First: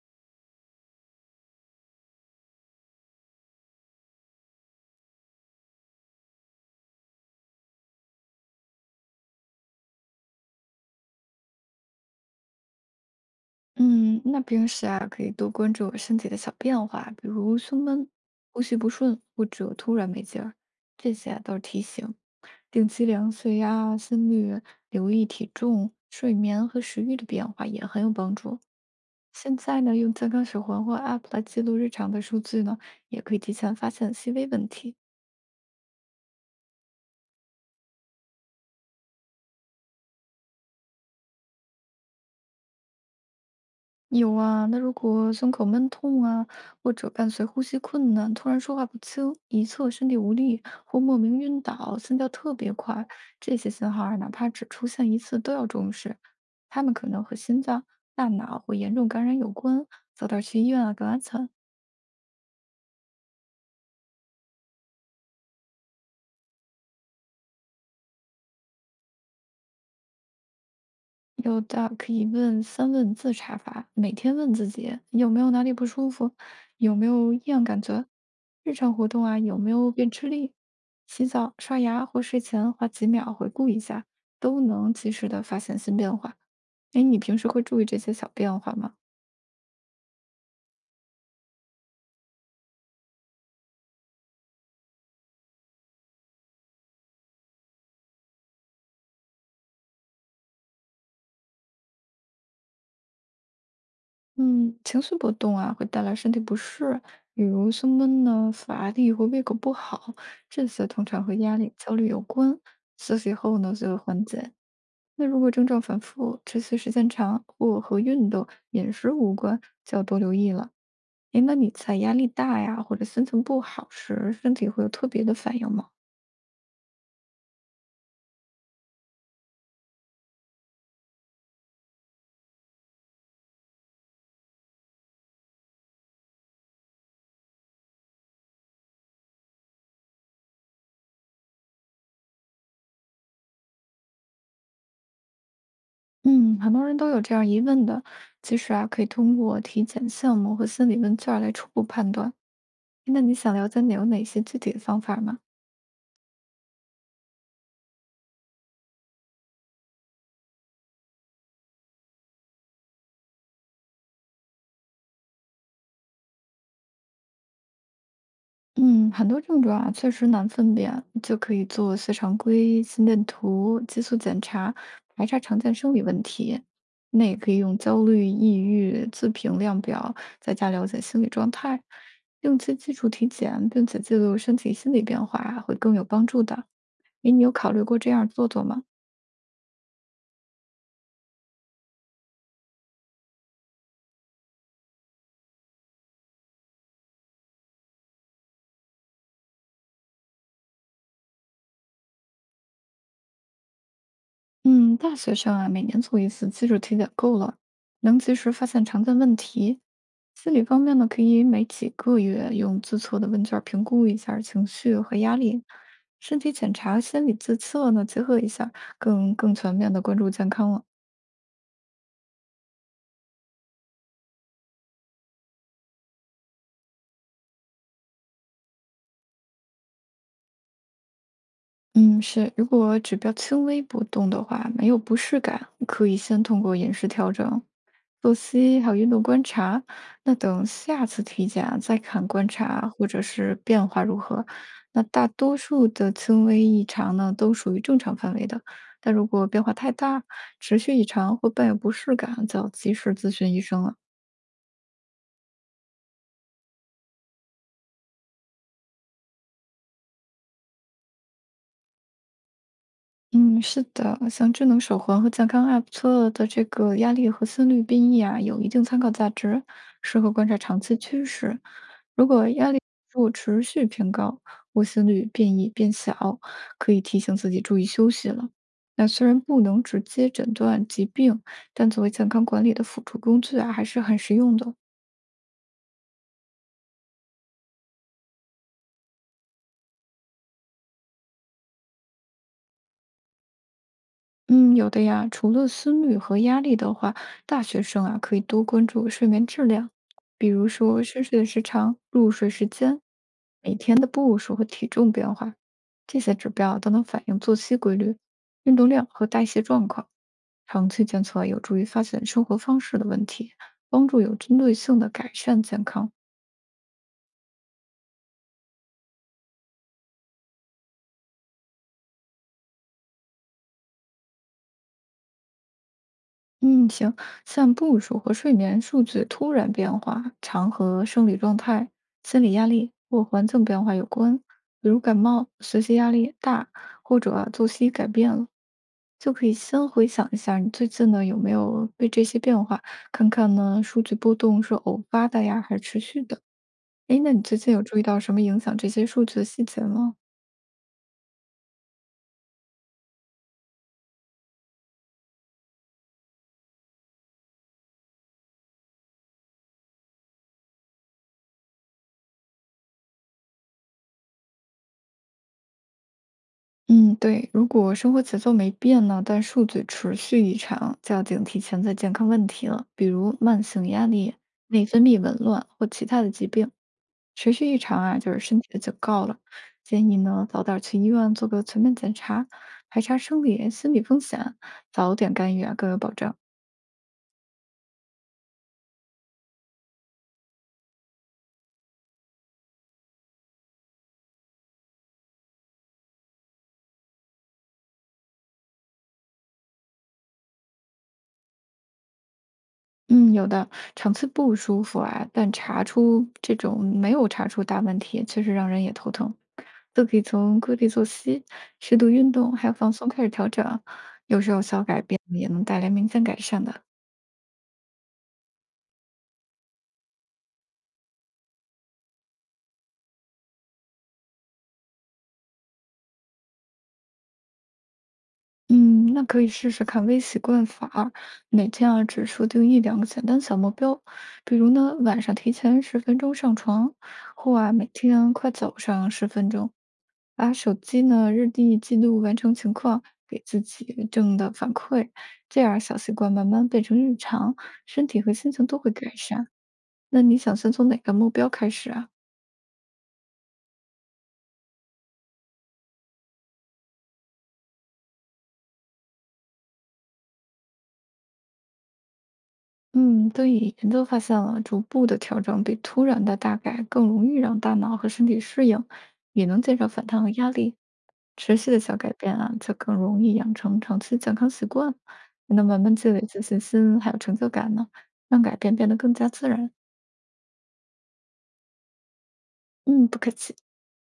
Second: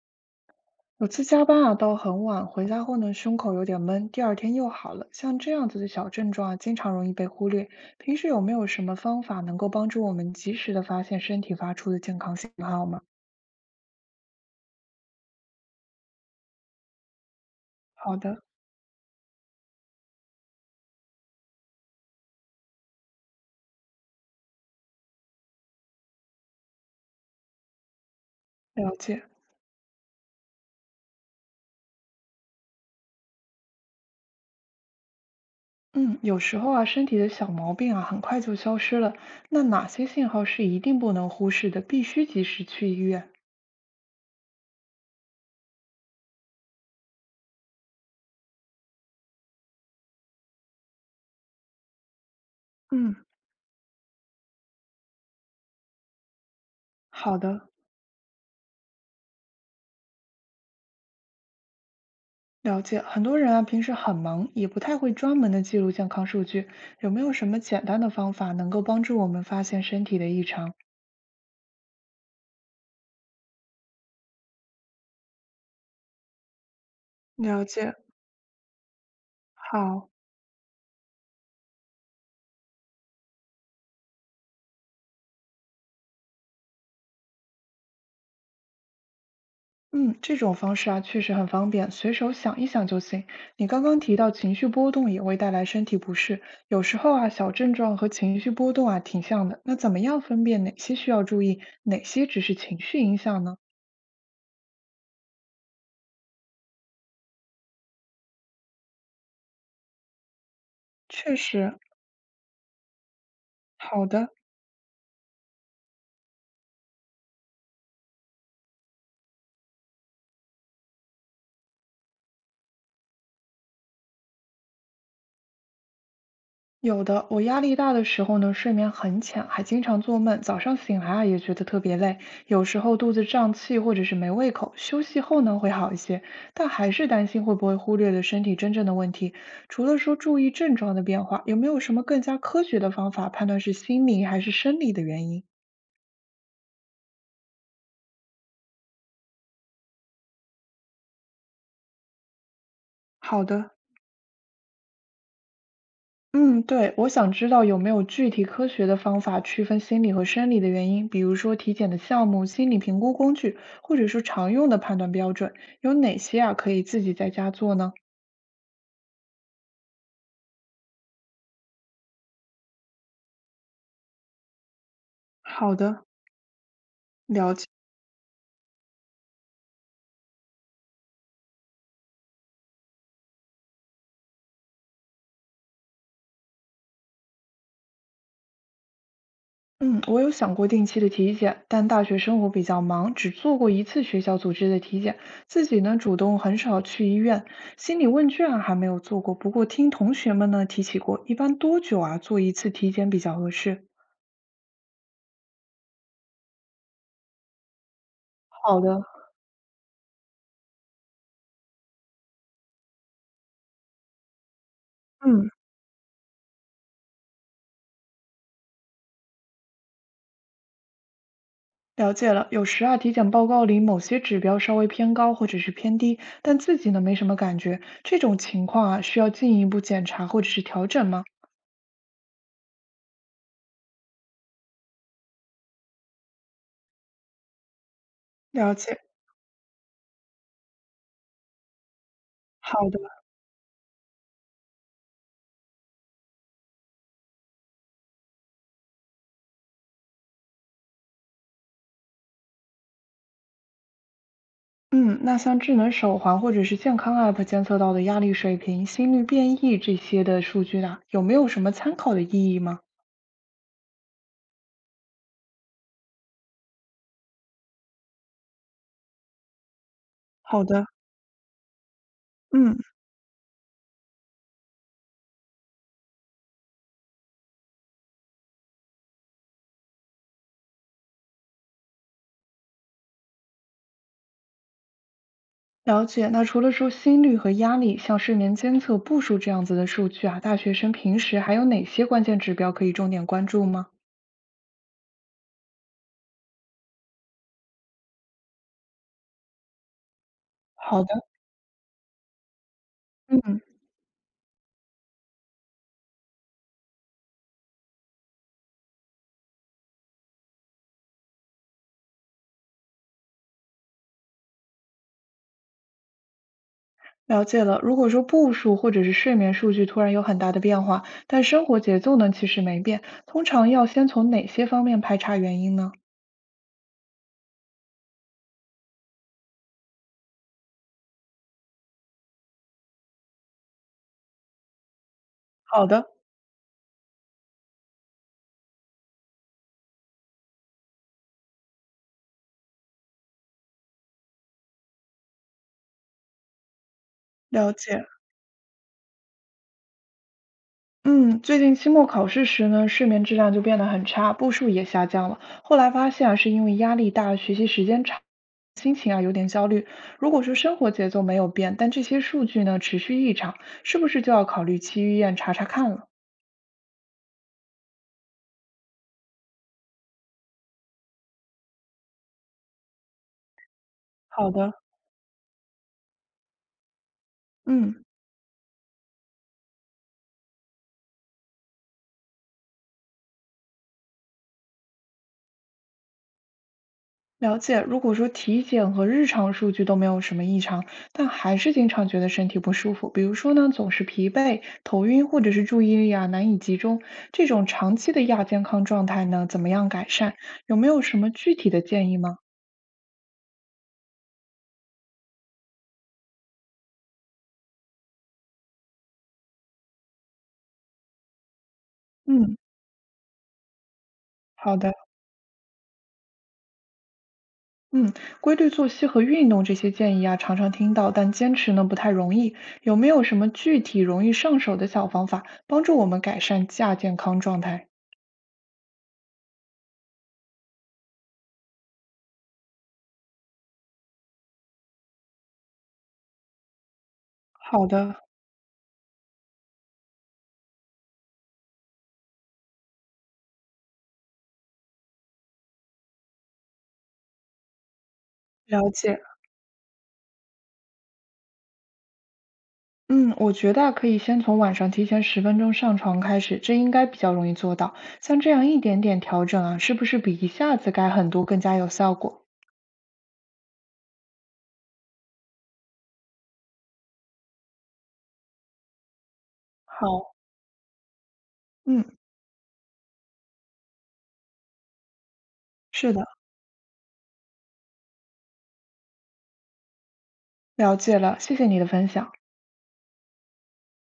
有次加班啊，到很晚，回家后呢，胸口有点闷，第二天又好了。像这样子的小症状啊，经常容易被忽略。平时有没有什么方法能够帮助我们及时的发现身体发出的健康信号吗？嗯，那平时啊，可以多关注我身体的小变化，比如胸闷、好的，呼吸不顺或者突然没劲儿，这些啊都是提醒。定期量血压、心率，留意体重、睡眠和食欲的变化也很有帮助。了解。现在呢，用健康手环或 App 来记录日常的数据呢，也可以提前发现细微问题。嗯，有时候啊，身体的小毛病啊，很快就消失了。那哪些信号是一定不能忽视的，必须及时去医院？有啊，那如果胸口闷痛啊，或者伴随呼吸困难，突然说话不清，一侧身体无力，或莫名晕倒，心跳特别快，嗯，这些信号啊，哪怕只出现一次都要重视。他们可能和好心的。脏、大脑或严重感染有关，早点去医院啊更安全。了解，很多人啊，平时很忙，也不太会专门的记录健康数据，有没有什么简单的方法能够帮助我们发现身体的异常？有的可以问三问自查法，每天问自己有没有哪里不舒服，有没有异样了感解，觉，日常活动啊有没有变好，吃力，洗澡、刷牙或睡前花几秒回顾一下，都能及时的发现新变化。哎，你平时会注意这些小变化吗？嗯，这种方式啊，确实很方便，随手想一想就行。你刚刚提到情绪波动也会带来身体不适，有时候啊，小症状和情绪波动啊挺像的。那怎么样分辨哪些需要注意，哪些只是情绪影响呢？嗯，情绪波动啊会带来身体不适，比如胸闷呢、乏力或胃口不好，这些通常和确压力、实焦虑有关。休息后呢就会好缓的。解。那如果症状反复，持续时间长，或和运动、饮食无关，就要多留意了。诶，那你在压力大呀，或者心情不好时，身体会有特别的反应吗？有的，我压力大的时候呢，睡眠很浅，还经常做梦，早上醒来啊也觉得特别累，有时候肚子胀气或者是没胃口，休息后呢会好一些，但还是担心会不会忽略了身体真正的问题。除了说注意症状的变化，有没有什么更加科学的方法判断是心理还是生理的原因？嗯，很多人都有这样疑问的。其实啊，可以通过体检项目和心理问卷儿来初步判断。那你好想了的，解你有哪些具体的方法吗？嗯，对，我想知道有没有具体科学的方法区分心理和生理的原因，比如说体检的项目、心理评估工具，或者是常用的判断标准，有哪些啊可以自己在家做呢？嗯，很多症状啊，确实难分辨，就可以做血常规、心电图、激素检查，排查常见好生理的，问题。那也可了以解。用焦虑、抑郁、自评量表，在家了解心理状态，定期基础体检，并且记录身体心理变化啊会更有帮助的。诶，你有考虑过这样做做吗？嗯，我有想过定期的体检，但大学生活比较忙，只做过一次学校组织的体检，自己呢主动很少去医院，心理问卷啊还没有做过，不过听同学们呢提起过，一般多久啊做一次体检比较合适？嗯，大学生啊，每年做一次基础体检够了，能及时发好现的，常见问题。心理方面呢，可以每几个月用自测的问卷儿评估一下儿情绪和压嗯。力，身体检查、心理自测呢结合一下儿，更全面的关注健康了。了解了，有时啊，体检报告里某些指标稍微偏高或者是偏低，但自己呢没什么感觉，这种情况啊，需要进一步检查或者是调整吗？嗯，是，如果指标轻微波动的话，没有不适感，可以先通过饮食调整作了息还有解，运动观察，那等下次体检啊再看观察啊好的，或者是变化如何。那大多数的轻微异常呢，都属于正常范围的，但如果变化太大、持续异常或伴有不适感，就要及时咨询医生了。嗯，那像智能手环或者是健康 App 监测到的压力水平、心率变异这些的数据呢，有没有什么参考的意义吗？嗯，是的，像智能手环和健康 App 测的这个压力和心率变异啊，有一定参考价值，适合观察好长的，期趋势。如果压嗯，力如果持续偏高，或心率变异变小，可以提醒自己注意休息了。那虽然不能直接诊断疾病，但作为健康管理的辅助工具啊，还是很实用的。了解。那除了说心率和压力，像睡眠监测步数这样子的数据啊，大学生平时还有哪些关键指标可以重点关注吗？嗯，有的呀。除了思虑和压力的话，大学生啊可以多关注睡眠质量，比如说好深的，睡的时长、入睡时间、嗯。每天的步数和体重变化，这些指标都能反映作息规律、运动量和代谢状况。长期监测有助于发现生活方式的问题，帮助有针对性的改善健康。了解了。如果说步数或者是睡眠数据突然有很大的变化，但生活节奏呢其实没变，通常要先从哪些方面排查原因呢？嗯，行，像步数和睡眠数据突然变化，常和生理状态、心理压力或环境变化有关，比如感冒、学好习压的，力大，或者啊作息改变了，就可以先回想一下你最近呢有没有被这些变化，看看呢数据波动是偶发的呀，还是持续的？诶，那你最了近有注意解。到什么影响这些数据的细节吗？嗯，最近期末考试时呢，睡眠质量就变得很差，步数也下降了。后来发现啊，是因为压力大，学习时间长，心情啊有点焦虑。如果说生活节奏没有变，但这些数据呢持续异常，是不是就要考虑去医院查查看了？嗯，对，如果生活节奏没变呢，但数据持续异常，就要警惕潜在健康问题了，比如慢性压力、好的，内分泌紊乱或其他的疾病。持续异常嗯。啊，就是身体的警告了。建议呢，早点去医院做个全面检查，排查生理、心理风险，早点干预啊，更有保障。了解，如果说体检和日常数据都没有什么异常，但还是经常觉得身体不舒服，比如说呢，总是疲惫、头晕，或者是注意力啊难以集中，这种长期的亚健康状态呢，怎么样改善？有没有什么具体的建议吗？嗯，有的，场次不舒服啊，但查出这种没有查出大问题，确实让人也头疼。都可以从规律作息、适度运动嗯，还有放松开始调整啊，有时候好小的，改变也能带来明显改善的。嗯，规律作息和运动这些建议啊，常常听到，但坚持呢不太容易。有没有什么具体容易上手的小方法，帮助我们改善亚健康状态？嗯，那可以试试看微习惯法儿每天啊只设定一两个简单小目标，比如呢晚上提前十分钟上床，或啊每好的，天快走上十分钟，把手机呢日历记录完成情况，给自己正的反馈，这样小习惯慢慢变成日常，身体和心情都会了改解。善。那你想先从哪个目标开始啊？嗯，我觉得啊可以先从晚上提前10分钟上床开始，这应该比较容易做到。像这样一点点调整啊，是不是比一下子改很多更加有效果？嗯，对，研究发现了，逐步的调整比突然的大改更容易让大脑和身体适应，也能减少反弹和好，压力。持续的小嗯，改变啊，就更容易养成长期健康习惯，也能慢慢积是累的，自信心，还有成就感呢，让改变变得更加自然。了解了，谢谢你的分享。嗯，不客气。